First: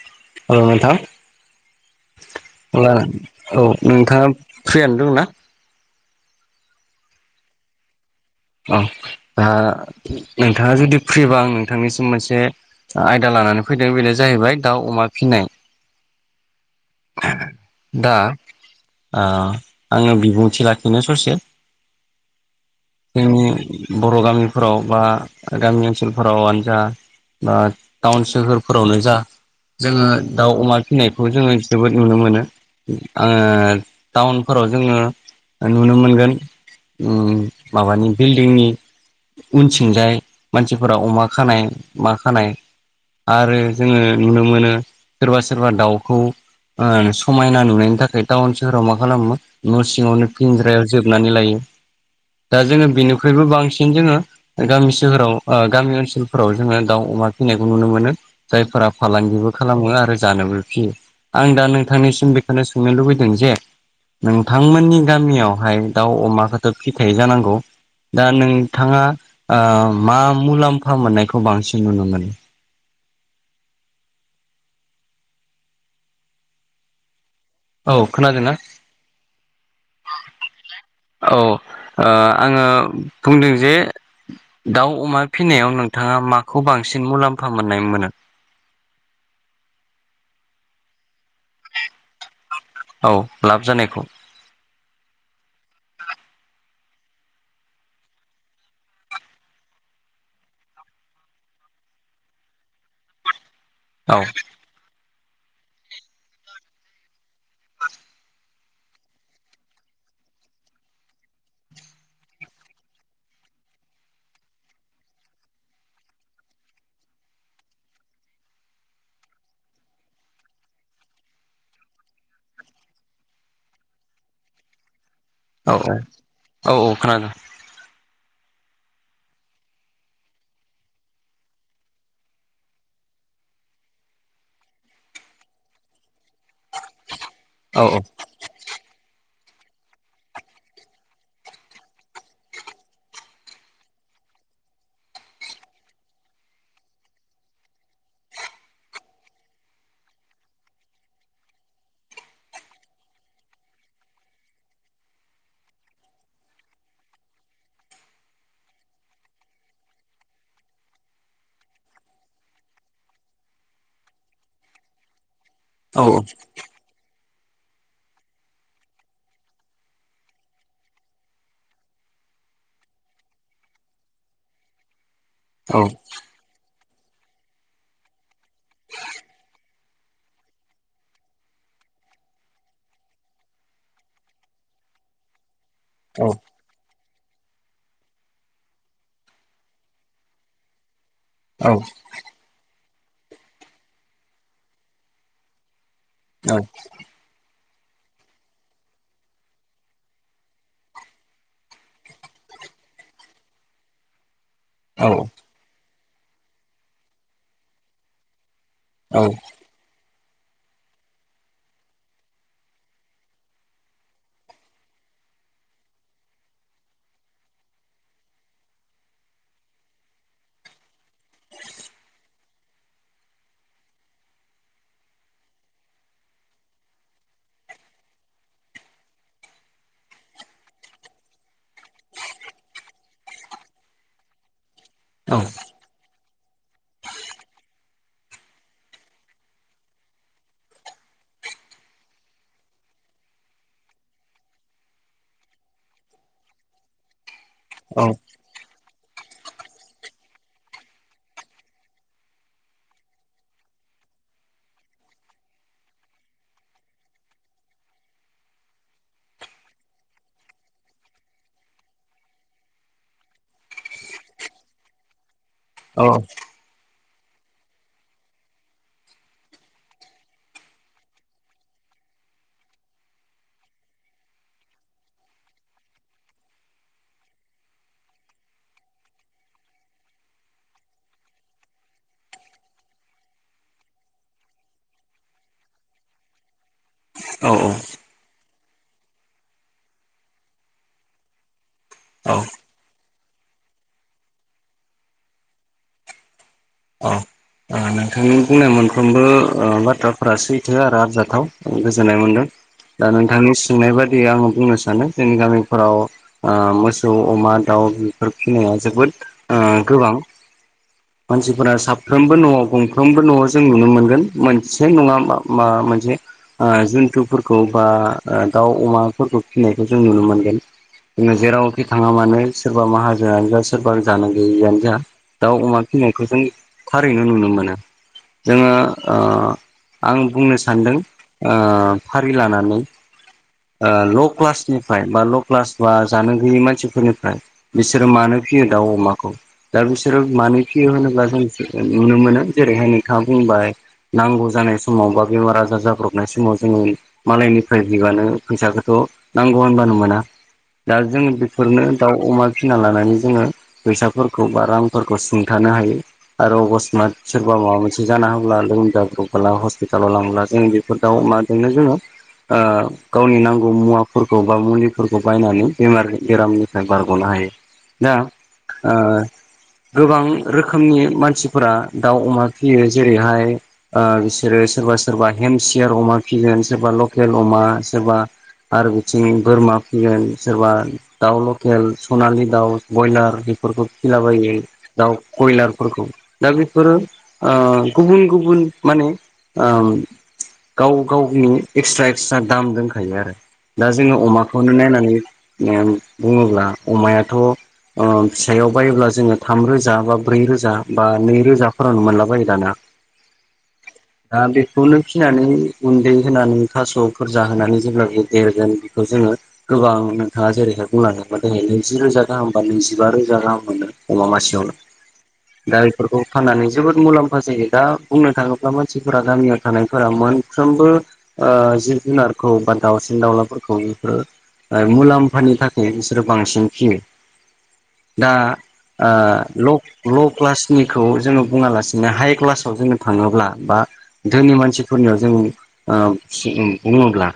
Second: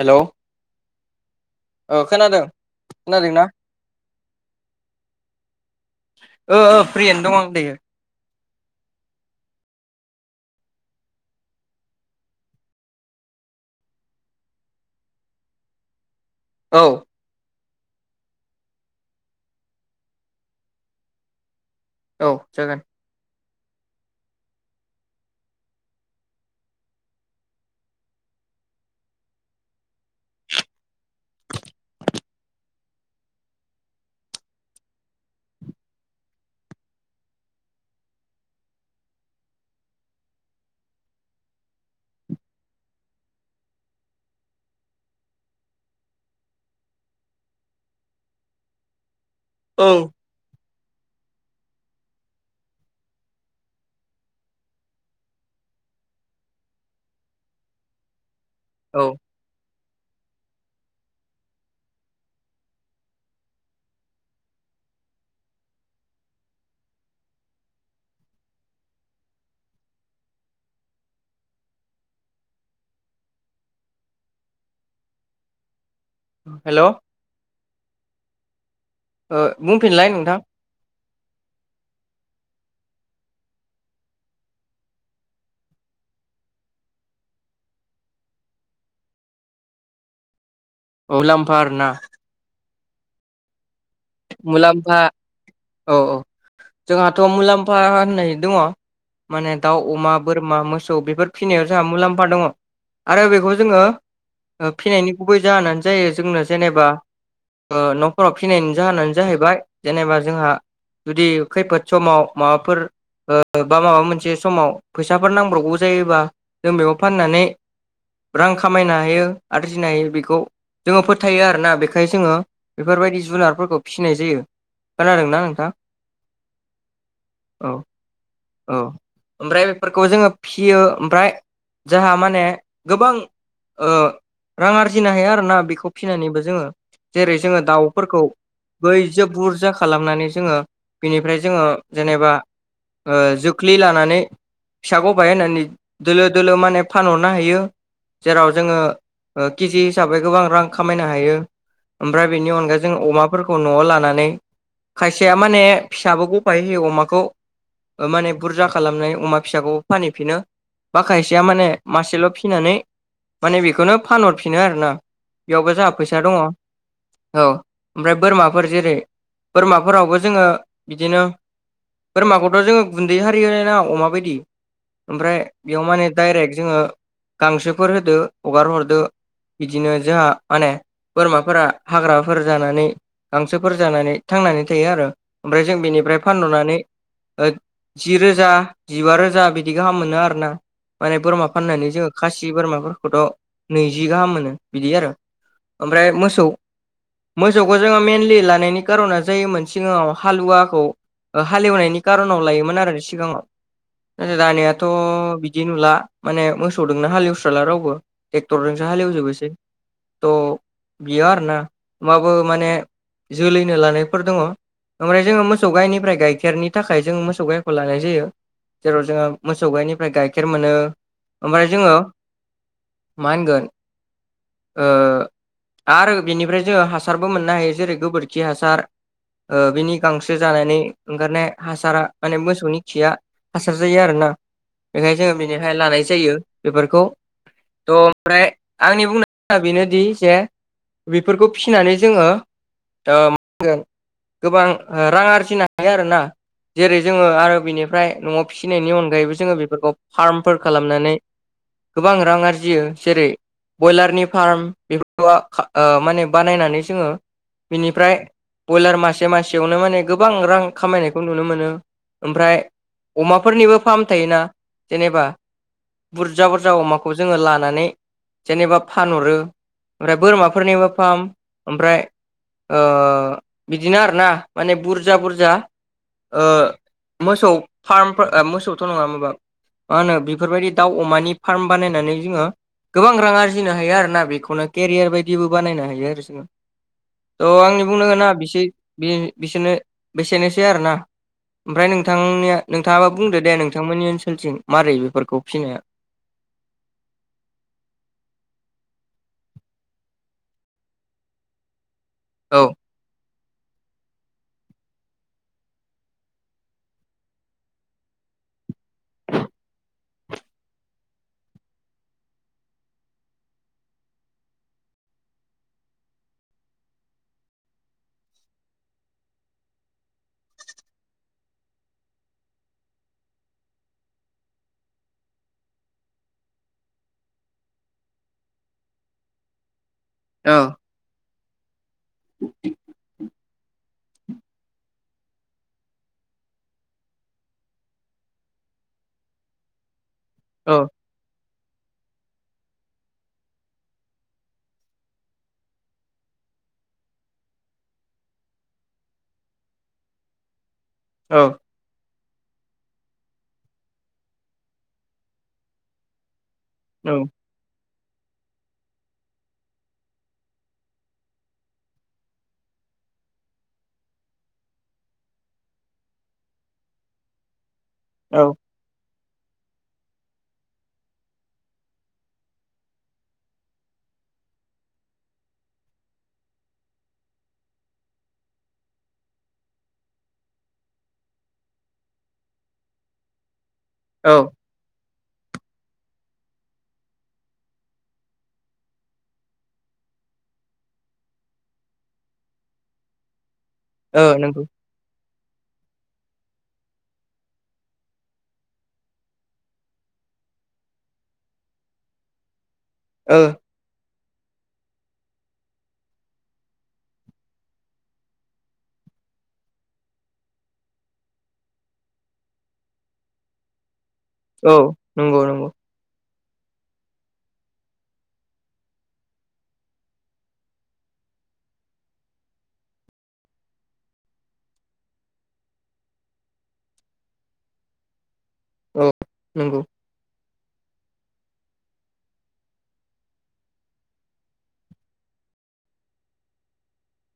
Hello ओ नोंथां। ओ खोनादों आब्ला खोनादोंना औ नोंथाङा फ्रियानो दंना। ओ ओ फ्रियनो दङ आं दायो। औ दा नोंथाङा जुदि फ्रिबा आं नोंथांनिसिम मोनसे। आयदा लानानै फैदों बेनो जाहैबाय दाउ अमा फिसिनाय। औ। दा। ओ आङो बिबुंथि लाखिनो ससे। औ जागोन जोंनि बर' गामिफोराव बा गामि ओनसोलफोरावनो जा बा टाउन सोहोरफोरावनो जा जोङो दाउ अमा फिसिनायखौ जोङो जोबोद नुनो मोनो आङो टाउनफोराव जोङो नुनो मोनगोन माबानि बिल्डिंनि उन सिंजाय मानसिफोरा अमा खानाय मा खानाय आरो जोङो नुनो मोनो सोरबा सोरबा दाउखौ ओ समायना नुनायनि थाखाय टाउन सोहोराव मा खालामो न' औ सिङावनो गिंज्रायाव जोबनानै लायो दा जोङो बेनिख्रुबो बांसिन जोङो गामि सोहोराव गामि ओनसोलफोराव जोङो दाउ अमा फिसिनायखौ नुनो मोनो जायफोरा औ फालांगिबो खालामो आरो जानोबो फियो आं दा नोंथांनिसिम बेखौनो सोंनो लुबैदों जे नोंथांमोननि गामियावहाय दाउ अमाखौथ' फिथायाइ जानांगौ दा नोंथाङा मा मुलाम्फा मोननायखौ बांसिन नुनो मोनो हेल' औ खोनादों बुंफिनलाय नोंथां औ आङो बुंदों जे दाउ अमा फिसिनायाव नोंथाङा माखौ बांसिन मुलाम्फा मोननाय मोनो अलामफार ना औ लाब जानायखौ मुलाम्फा औ औ जोंहाथ' मुलाम्फा होननाय दङ माने दाउ अमा बोरमा मोसौ बेफोर फिसिनायाव जोंहा मुलाम्फा दङ आरो बेखौ जोङो औ फिनायनि गुबै जाहोनानो जायो जोंनो जेनेबा न'फोराव फिनायनि जाहोनानो जाहैबाय जेनेबा जोंहा जुदि खैफोद समाव माबाफोर बा माबा मोनसे समाव फैसाफोर नांब्रगौ जायोबा जों बेयाव फाननानै रां खामायनो हायो आरजिनो हायो बेखौ जोङो फोथायो आरोना बेखायनो जोङो बेफोरबायदि जुनारफोरखौ फिसिनाय जायो खोनादों नां औ औ औ औ खोनादों औ औ ओमफ्राय बेफोरखौ जोङो फियो ओमफ्राय जाहा माने गोबां रां आरजिनो हायो आरो ना बेखौ फिसिनानैबो जोङो जेरै जोङो औ दाउफोरखौ बैजों बुरजा खालामनानै जोङो बिनिफ्राय जोङो जेनेबा जोख्लि लानानै फिसाखौबायाइ होननानै दोलो दोलो माने फानहरनो हायो जेराव जोङो केजि हिसाबै गोबां रां खामायनो हायो ओमफ्राय बेनि अनगा जों अमा फोरखौ न'आव लानानै खायसेया माने फिसाबो गफाय होयो अमाखौ माने बुरजा खालामनाय अमा फिसाखौ फानहैफिनो बा खायसेया माने मासेल' फिनानै माने बेखौनो फानहरफिनो आरो ना बेयावबो जोंहा औ फैसा दङ औ ओमफ्राय बोरमाफोर जेरै बोरमाफोरावबो जोङो बिदिनो बोरमाखौथ' जोङो गुन्दै आरि हो नाङा अमा बायदि ओमफ्राय औ बेयाव माने डाइरेक्ट जोङो गांसोफोर होदो हगार हरदो बिदिनो जोंहा माने बोरमाफोरा हाग्राफोर जानानै हांसोफोर जानानै थांनानै थायो आरो ओमफ्राय जों औ बेनिफ्राय फानरनानै जि रोजा जिबा रोजा बिदि गाहाम मोनो आरो ना माने बोरमा फाननानै जोङो खासि बोरमा फोरखौथ' नैजि गाहाम मोनो बिदि आरो ओमफ्राय मोसौ [inaudible] मोसौखौ जोङो मइेनलि लानायनि खार'ना जायोमोन सिगाङाव हालुवाखौ हालेवनायनि कार'नाव लायोमोन आरो सिगाङाव दानिया दाथ' बिदि नुला माने मोसौदोंनो हालेवस्राला रावबो ट्रेक्टरजोंसो हालेवजोबोसै। [unintelligible] आरोना होमबाबो माने जोलैनो लानायफोर दङ। ओमफ्राय जोङो मोसौ गाइनिफ्राय गाइखेरनि थाखाय जोङो मोसौ गाइखौ लानाय जायो। जेराव जोङो मोसौ गायनिफ्राय गाइखेर मोनो ओमफ्राय जोङो मा होनगोन ओ आरो बेनिफ्राय जोङो हासारबो मोननो हायो जेरै गोबोरखि हासार ओ बिनि गांसो जानानै ओंखारनाय हासारा माने मोसौनि खिया हासार जायो आरोना। बेखाय जोङो बिनिखाय लानाय जायो। बेफोरखौ थ' ओमफ्राय आंनि बुंनाया बेनोदि जे बेफोरखौ फिसिनानै जोङो मा होनगोन गोबां रां आरजिनो हायो आरोना जेरै जोङो आरो बिनिफ्राय न'आव फिसिनायनि अनगायैबो जोङो बेफोरखौ फार्मफोर खालामनानै गोबां रां आरजियो जेरै बयलारनि फार्म बेफोरखौ ओ माने बानायनानै जोङो बिनिफ्राय ब्रयलार मासे मासेयावनो माने गोबां रां खामायनायखौ नुनो मोनो। ओमफ्राय अमाफोरनिबो फ्राम थायोना जेनेबा बुरजा बुरजा जा अमाखौ जोङो लानानै जेनेबा फानहरो ओमफ्राय बोरमाफोरनि फार्म ओमफ्राय ओ बिदिनो आरोना माने बुरजा बुरजा मोसौ फार्मफोर मोसौथ' नङा माबा मा होनो बेफोरबायदि दाउ अमानि फार्म बानायनानै जोङो गोबां रां आरजिनो हायो आरो ना। बेखौनो केरियार बायदिबो बानायनो हायो आरो जोङो औ थ' औ आंनि बुंनो गोनांआ [unintelligible] बिसोरनो बेसेनोसै आरो ना ओमफ्राय औ नोंथांनिया नोंथाङाबो बुंदो दे, नोंथांमोननि ओनसोलथिं मारै बेफोरखौ फिनाया? औ नोंथांनि बुंनाय मोनफ्रोमबो बाथ्राफोरा सैथो आरो आरजाथाव। गोजोननाय मोनदों औ दा नोंथांनि सोंनाय बादियै आङो बुंनो सानो जोंनि गामिफोराव ओ मोसौ, अमा, दाउ बेफोर फिसिनाया जोबोद गोबां। मानसि -फोरा साफ्रोमबो न'आव गंफ्रोमबो न'आव जों नुनो मोनगोन मोनसे नङा माबा मोनसे जुन्थुफोरखौ बा दाउ, अमाफोरखौ फिनायखौ जों नुनो मोनगोन। जोङो जेरावखि थाङा मानो सोरबा माहाजोनआनो जा सोरबा जानो गैयिआनो जा। दाउ, अमा फिसिनायखौ जों थारैनो नुनो मोनो जोङो ओ आं औ बुंनो सानदों। ओ फारि लानानै ओ ल' क्लासनिफ्राय बा ल' क्लास बा जानो गैयै मानसिफोरनिफ्राय बिसोरो मानो फियो दाउ अमाखौ दा बिसोरो मानो औ फियो होनोब्ला जों नुनो मोनो जेरैहाय नोंथाङा बुंबाय नांगौ जानाय समाव बा बेमार आजार जाब्रबनाय समाव जोङो मालायनिफ्राय बिबानो फैसाखौथ' नांगौ होनबानो मोना। दा जों औ बेफोरनो दाउ, अमा फिसिना लानानै जोङो फैसाफोरखौ बा रांफोरखौ सुंथानो हायो आरो अबस- औ [unintelligible] सोरबा माबा मोनसे जाना होब्ला लोमजाब्रबोला हस्पिटालाव लांब्ला जों बेफोर दाव, अमाजोंनो जोङो ओ गावनि नांगौ मुवाफोरखौ बा मुलिफोरखौ बायनानै बेमार बेरामनि बारग'नो हायो। दा औ ओ गोबां रोखोमनि [unintelligible] मानसिफोरा दाउ, अमा फियो जेरैहाय बिसोरो सोरबा सोरबा हेमसियार अमा फिगोन सोरबा लकेल अमा सोरबा आरो बिथिं बोरमा फिगोन सोरबा दाउ लकेल, सनालि दाउ, बयलार बेफोरखौ औ जाबायदि दाउ बयलारफोरखौ दा बेफोरो ओ गुबुन गुबुन माने ओम गाव गावनि एक्सट्रा एक्सट्रा दाम दोनखायो आरो। दा जोङो ओ नंगौ अमाखौनो नायनानै ओम बुङोब्ला अमायाथ' ओ फिसायाव बायोब्ला जोङो थाम रोजा बा ब्रै रोजा बा नै रोजाफोरावनो मोनलाबायो दाना। ओ। [unintelligible] दा बेखौनो फिसिनानै गुन्दै होनानै थास'फोर जाहोनानै जेब्लाबो देरगोन बेखौ जोङो गोबां नोंथाङा जेरैहाय बुंलांदोंमोन दिनै नैजि रोजा गाहाम बा नैजिबा रोजा गाहाम मोनो अमा मासे औ नंगौ नंगौ। दा बेफोरखौ फाननानै जोबोद मुलाम्फा जायो दा बुंनो थाङोब्ला मानसिफोरा गामियाव थानायफोरा मोनफ्रोमबो ओ जिब जुनारखौ बा दावसिन दाउलाफोरखौ ओ ओ मुलाम्फानि थाखाय बिसोरो बांसिन फियो। दा आ औ नंगौ ल ल' क्लासनिखौ जोङो बुङालासिनो हाइ क्लासाव जोङो थाङोब्ला बा धोनि मानसिफोरनियाव जों ओ फि उम बुङोब्ला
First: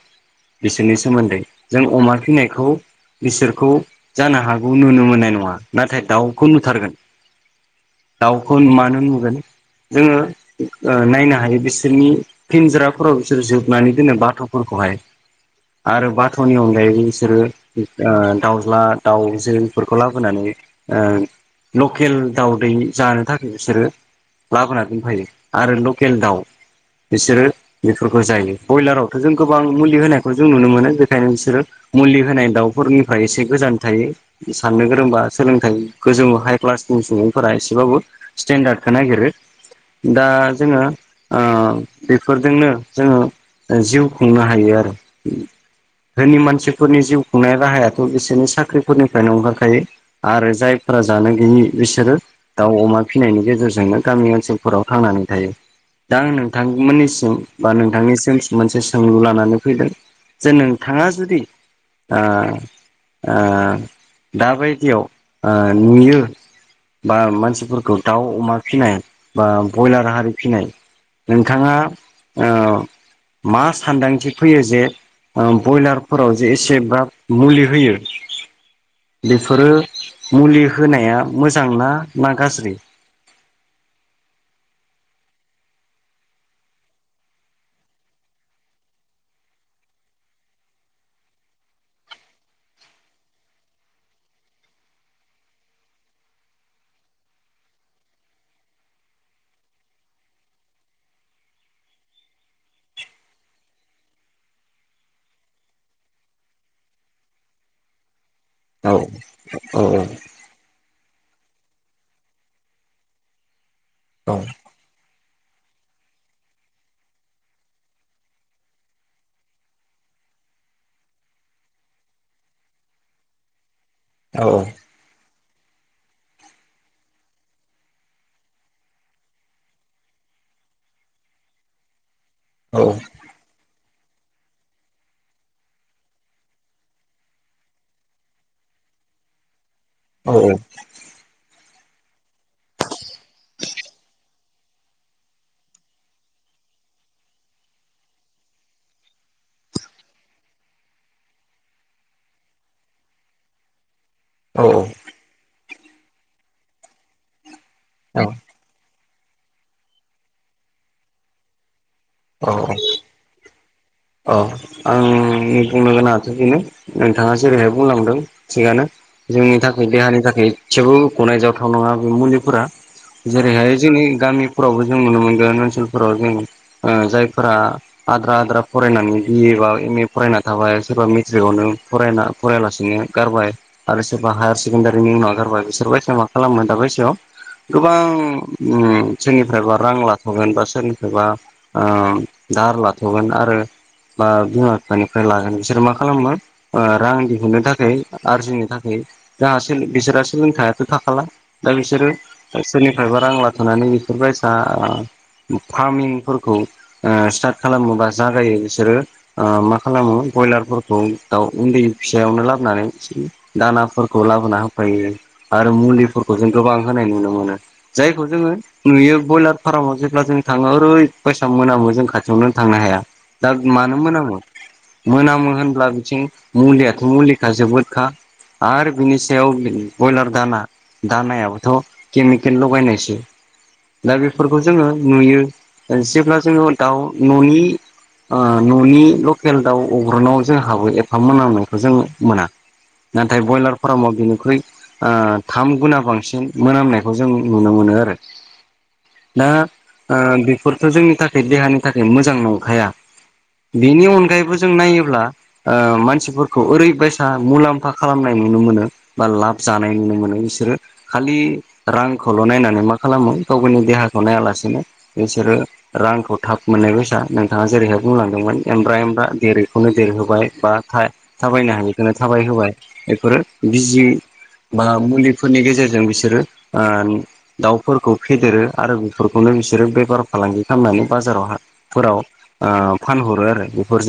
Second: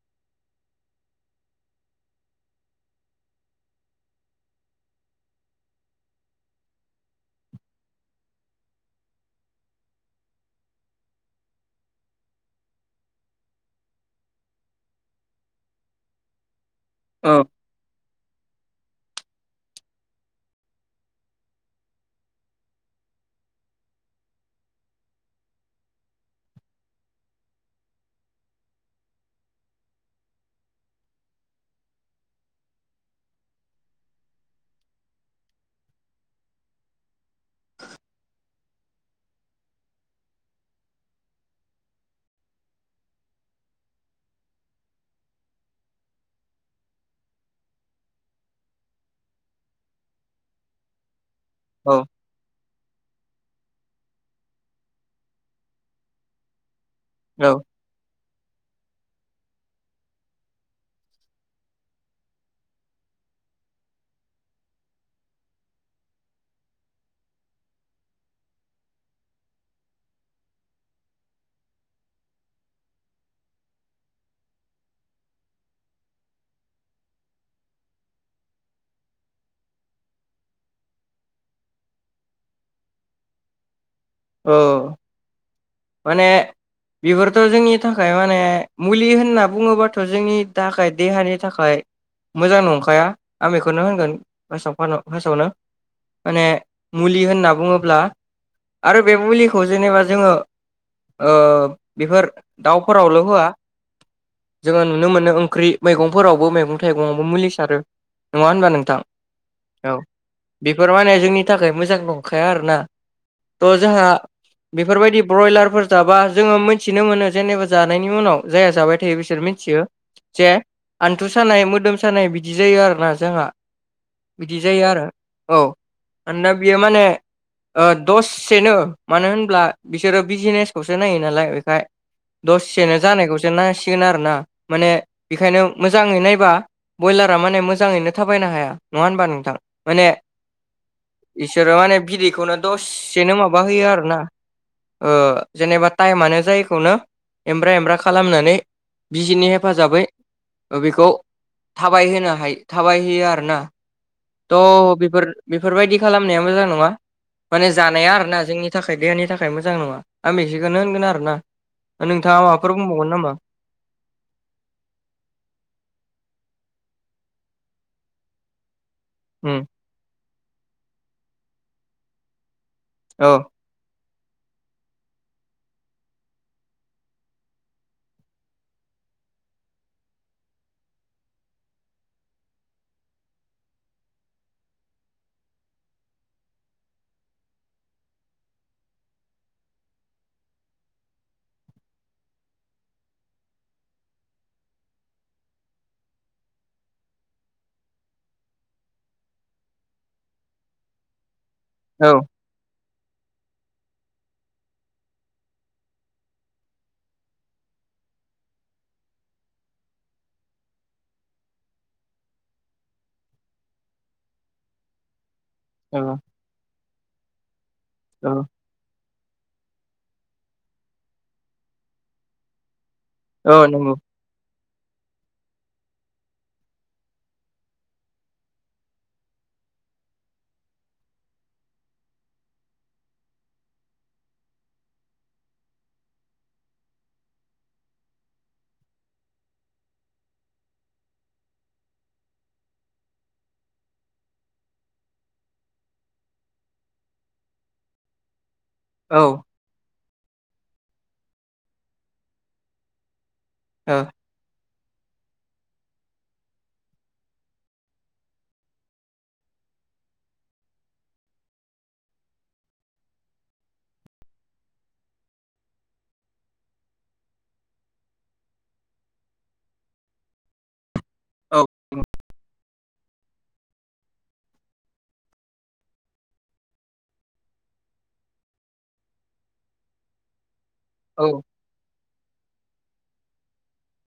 बिसोरनि सोमोन्दै जों अमा फिनायखौ बिसोरखौ जानो हागौ नुनो मोननाय नङा नाथाय दाउखौ नुथारगोन दाउखौ मानो नुगोन जोङो ओ नायनो हायो बिसोरनि फिनज्राफोराव बिसोर जोबनानै दोनो बाथ'फोरखौहाय। आरो बाथ'नि अनगायैबो औ बिसोरो ओ दाउज्ला दाउ ज बेफोरखौ लाबोनानै ओ लकेल दाउदै जानो थाखाय बिसोरो लाबोनानै दोनफैयो आरो लकेल दाउ बिसोरो बेफोरखौ जायो ब्रयलारावथ' जों गोबां मुलि होनायखौ जों नुनो मोनो बेखायनो बिसोरो मुलि होनाय दाउफोरनिफ्राय एसे गोजान थायो साननो गोरोंबा सोलोंथाइ गोजौ हाइ क्लासनि सुबुंफोरा एसेबाबो स्टेेनडार्ड खो नागिरो दा जोङो ओ बेफोरजोंनो जोङो जिउ खुंनो हायो आरो। धोनि मानसिफोरनि जिउ खुंनाय राहायाथ' बिसोरनि साख्रिफोरनिफ्रायनो ओंखारखायो। आरो जायफोरा जानो गैयि औ बिसोरो दाउ अमा फिसिनायनि गेजेरजोंनो गामि ओनसोलफोराव थांनानै थायो दा आं नोंथांमोननि सि म बा नोंथांनिसिम मोनसे सोंलु लानानै फैदों जे नोंथाङा जुदि ओ ओ दाबायदियाव ओ नुयो बा मानसिफोरखौ दाउ अमा फिनाय बा बयलार हारि फिनाय नोंथाङा ओ मा सानदांथि फैयो जे ओ ब्रयलारफोराव जे एसेब्राब मुलि होयो बेफोरो मुलि होनाया मोजां ना ना गाज्रि? ओ। माने बेफोरथ' जोंनि थाखाय माने मुलि होनना बुङोबाथ' जोंनि थाखाय देहानि थाखाय मोजां नंखाया आं बेखौनो होनगोन बासाव फास फासावनो माने मुलि होनना बुङोब्ला आरो बे मुलिखौ जेनोबा जोङो ओ बेफोर दाउफोरावल' होया जोङो नुनो मोनो ओंख्रि मैगंफोरावबो मैगं थाइगङावबो मुलि सारो नङा होनबा औ नोंथां? औ। बेफोर माने जोंनि थाखाय मोजां नंखाया आरोना थह जोंहा औ। बेफोरबायदि ब्रयलारफोर जाबा जोङो मोनथिनो मोनो जेनोबा जानायनि उनाव जायाहा जाबाय थायो बिसोर मिथियो जे आन्थु सानाय मोदोम सानाय बिदि जायो आरोना जोंहा औ बिदि जायो आरो औ आ दा बियो माने ओ दससेनो मानो होनब्ला बिसोरो बिजिनेसखौसो नायो नालाय बेखाय औ दसेसेनो जानायखौसो जोनांसिगोन आरो ना माने बेखायनो मोजाङै नायबा ब्रयलारा माने मोजाङैनो थाबायनो हाया नङा होनबा नोंथां? माने औ इसोरो माने बिदैखौनो दसेसेनो माबा होयो आरोना ओ जेनेबा टाइमानो जायखौनो एमब्रा एमब्रा खालामनानै बिजिनि हेफाजाबै ओ बेखौ थाबायहोनो हायो थाबायहैयो आर ना थ बेफोर बेफोरबायदि खालामनाया मोजां नङा। माने जानाया औ आरोना जोंनि थाखाय देहानि थाखाय मोजां नङा आं बेेसेखौनो होनगोन आरोना नोंथाङा माबाफोर बुंबावगोन नामा? अ आं बुंनो गोनाङाथ' बेनो। नोंथाङा जेरैहाय बुंलांदों थिगानो। जोंनि उम थाखाय देहानि थाखाय एसेबो गनायजावथाव नङा बे मुलिफोरा। औ जेरैहाय जोंनि गामि फोरावबो जों नुनो मोनगोन ओनसोलफोराव जों ओ जायफोरा आद्रा आद्रा फरायनानै बिए बा एम ए फरायना थाबाय सोरबा मेट्रिकआवनो फरायना फरायलासिनो गारबाय। आरो सोरबा हायार सेकेण्डारिनि नागारबाय बिसोर [unintelligible] मा खालामो दा बैसोआव गोबां सोरनिफ्रायबा रां लाथ'गोन बा सोरनिफ्रायबा ओ दाहार लाथ'गोन आरो बा बिमा बिफानिफ्राय लागोन बिसोरो मा खालामो ओ रां दिहुननो थाखाय आरजिनो थाखाय जाहासे बिसोरा सोलोंथायाथ' थाखाला। दा बिसोरो औ सोरनिफ्रायबा रां लाथ'नानै इफोर बायसा फार्मिंफोरखौ ओ स्टार्ट खालामोबा जागायो बिसोरो ओ मा खालामो ब्रयलारफोरखौ दाउ उन्दै फिसायावनो लाबोनानै दानाफोरखौ लाबोना होफैयो। आरो औ मुलिफोरखौ जों गोबां होनाय नुनो मोनो जायखौ औ जोङो नुयो ब्रयलार फार्माव जेब्ला जों थाङो ओरै बायसा मोनामो जों खाथियावनो थांनो हाया। दा औ नंगौ मानो मोनामो? मोनामो होनब्ला बिथिं मुलियाथ' मुलिखा जोबोदखा आर बिनि सायाव ब्रयलार दाना दानायाबोथ' केमिकेल लगायनायसो। दा बेफोरखौ जोङो नुयो जेब्ला जोङो दाउ न'नि ओ न'नि लकेल दाउ अग्रुनाव जोंहाबो एफा मोनामनायखौ जों मोना नाथाय ब्रयलार फार्माव बेनिख्रुइ ओ थाम गुना बांसिन मोनामनायखौ जों नुनो मोनो आरो औ दा ओ बेफोरथ' जोंनि थाखाय देहानि थाखाय मोजां नंखाया। औ बेनि अनगायैबो जों नायोब्ला ओ मानसिफोरखौ ओरैबायसा मुलाम्फा खालामनाय नुनो मोनो। बा लाब जानाय नुनो मोनो बिसोरो खालि रांखौल' नायनानै मा खालामो गाव गावनि देहाखौ नायालासेनो बिसोरो रांखौ थाब मोननायबायसा नोंथाङा जेरैहाय बुंलांदोंमोन एमब्रा एमब्रा देरैखौनो देरहोबाय बा औ था-थाबायनो हायिखौनो थाबाय होबाय। बेफोरो बिजि बा मुलिफोरनि गेजेरजों बिसोरो ओ दाउफोरखौ फेदेरो आरो बेफोरखौनो बिसोरो बेबार फालांगि खालामनानै औ बाजाराव हा फोराव फानहरो आरो बेफोरजों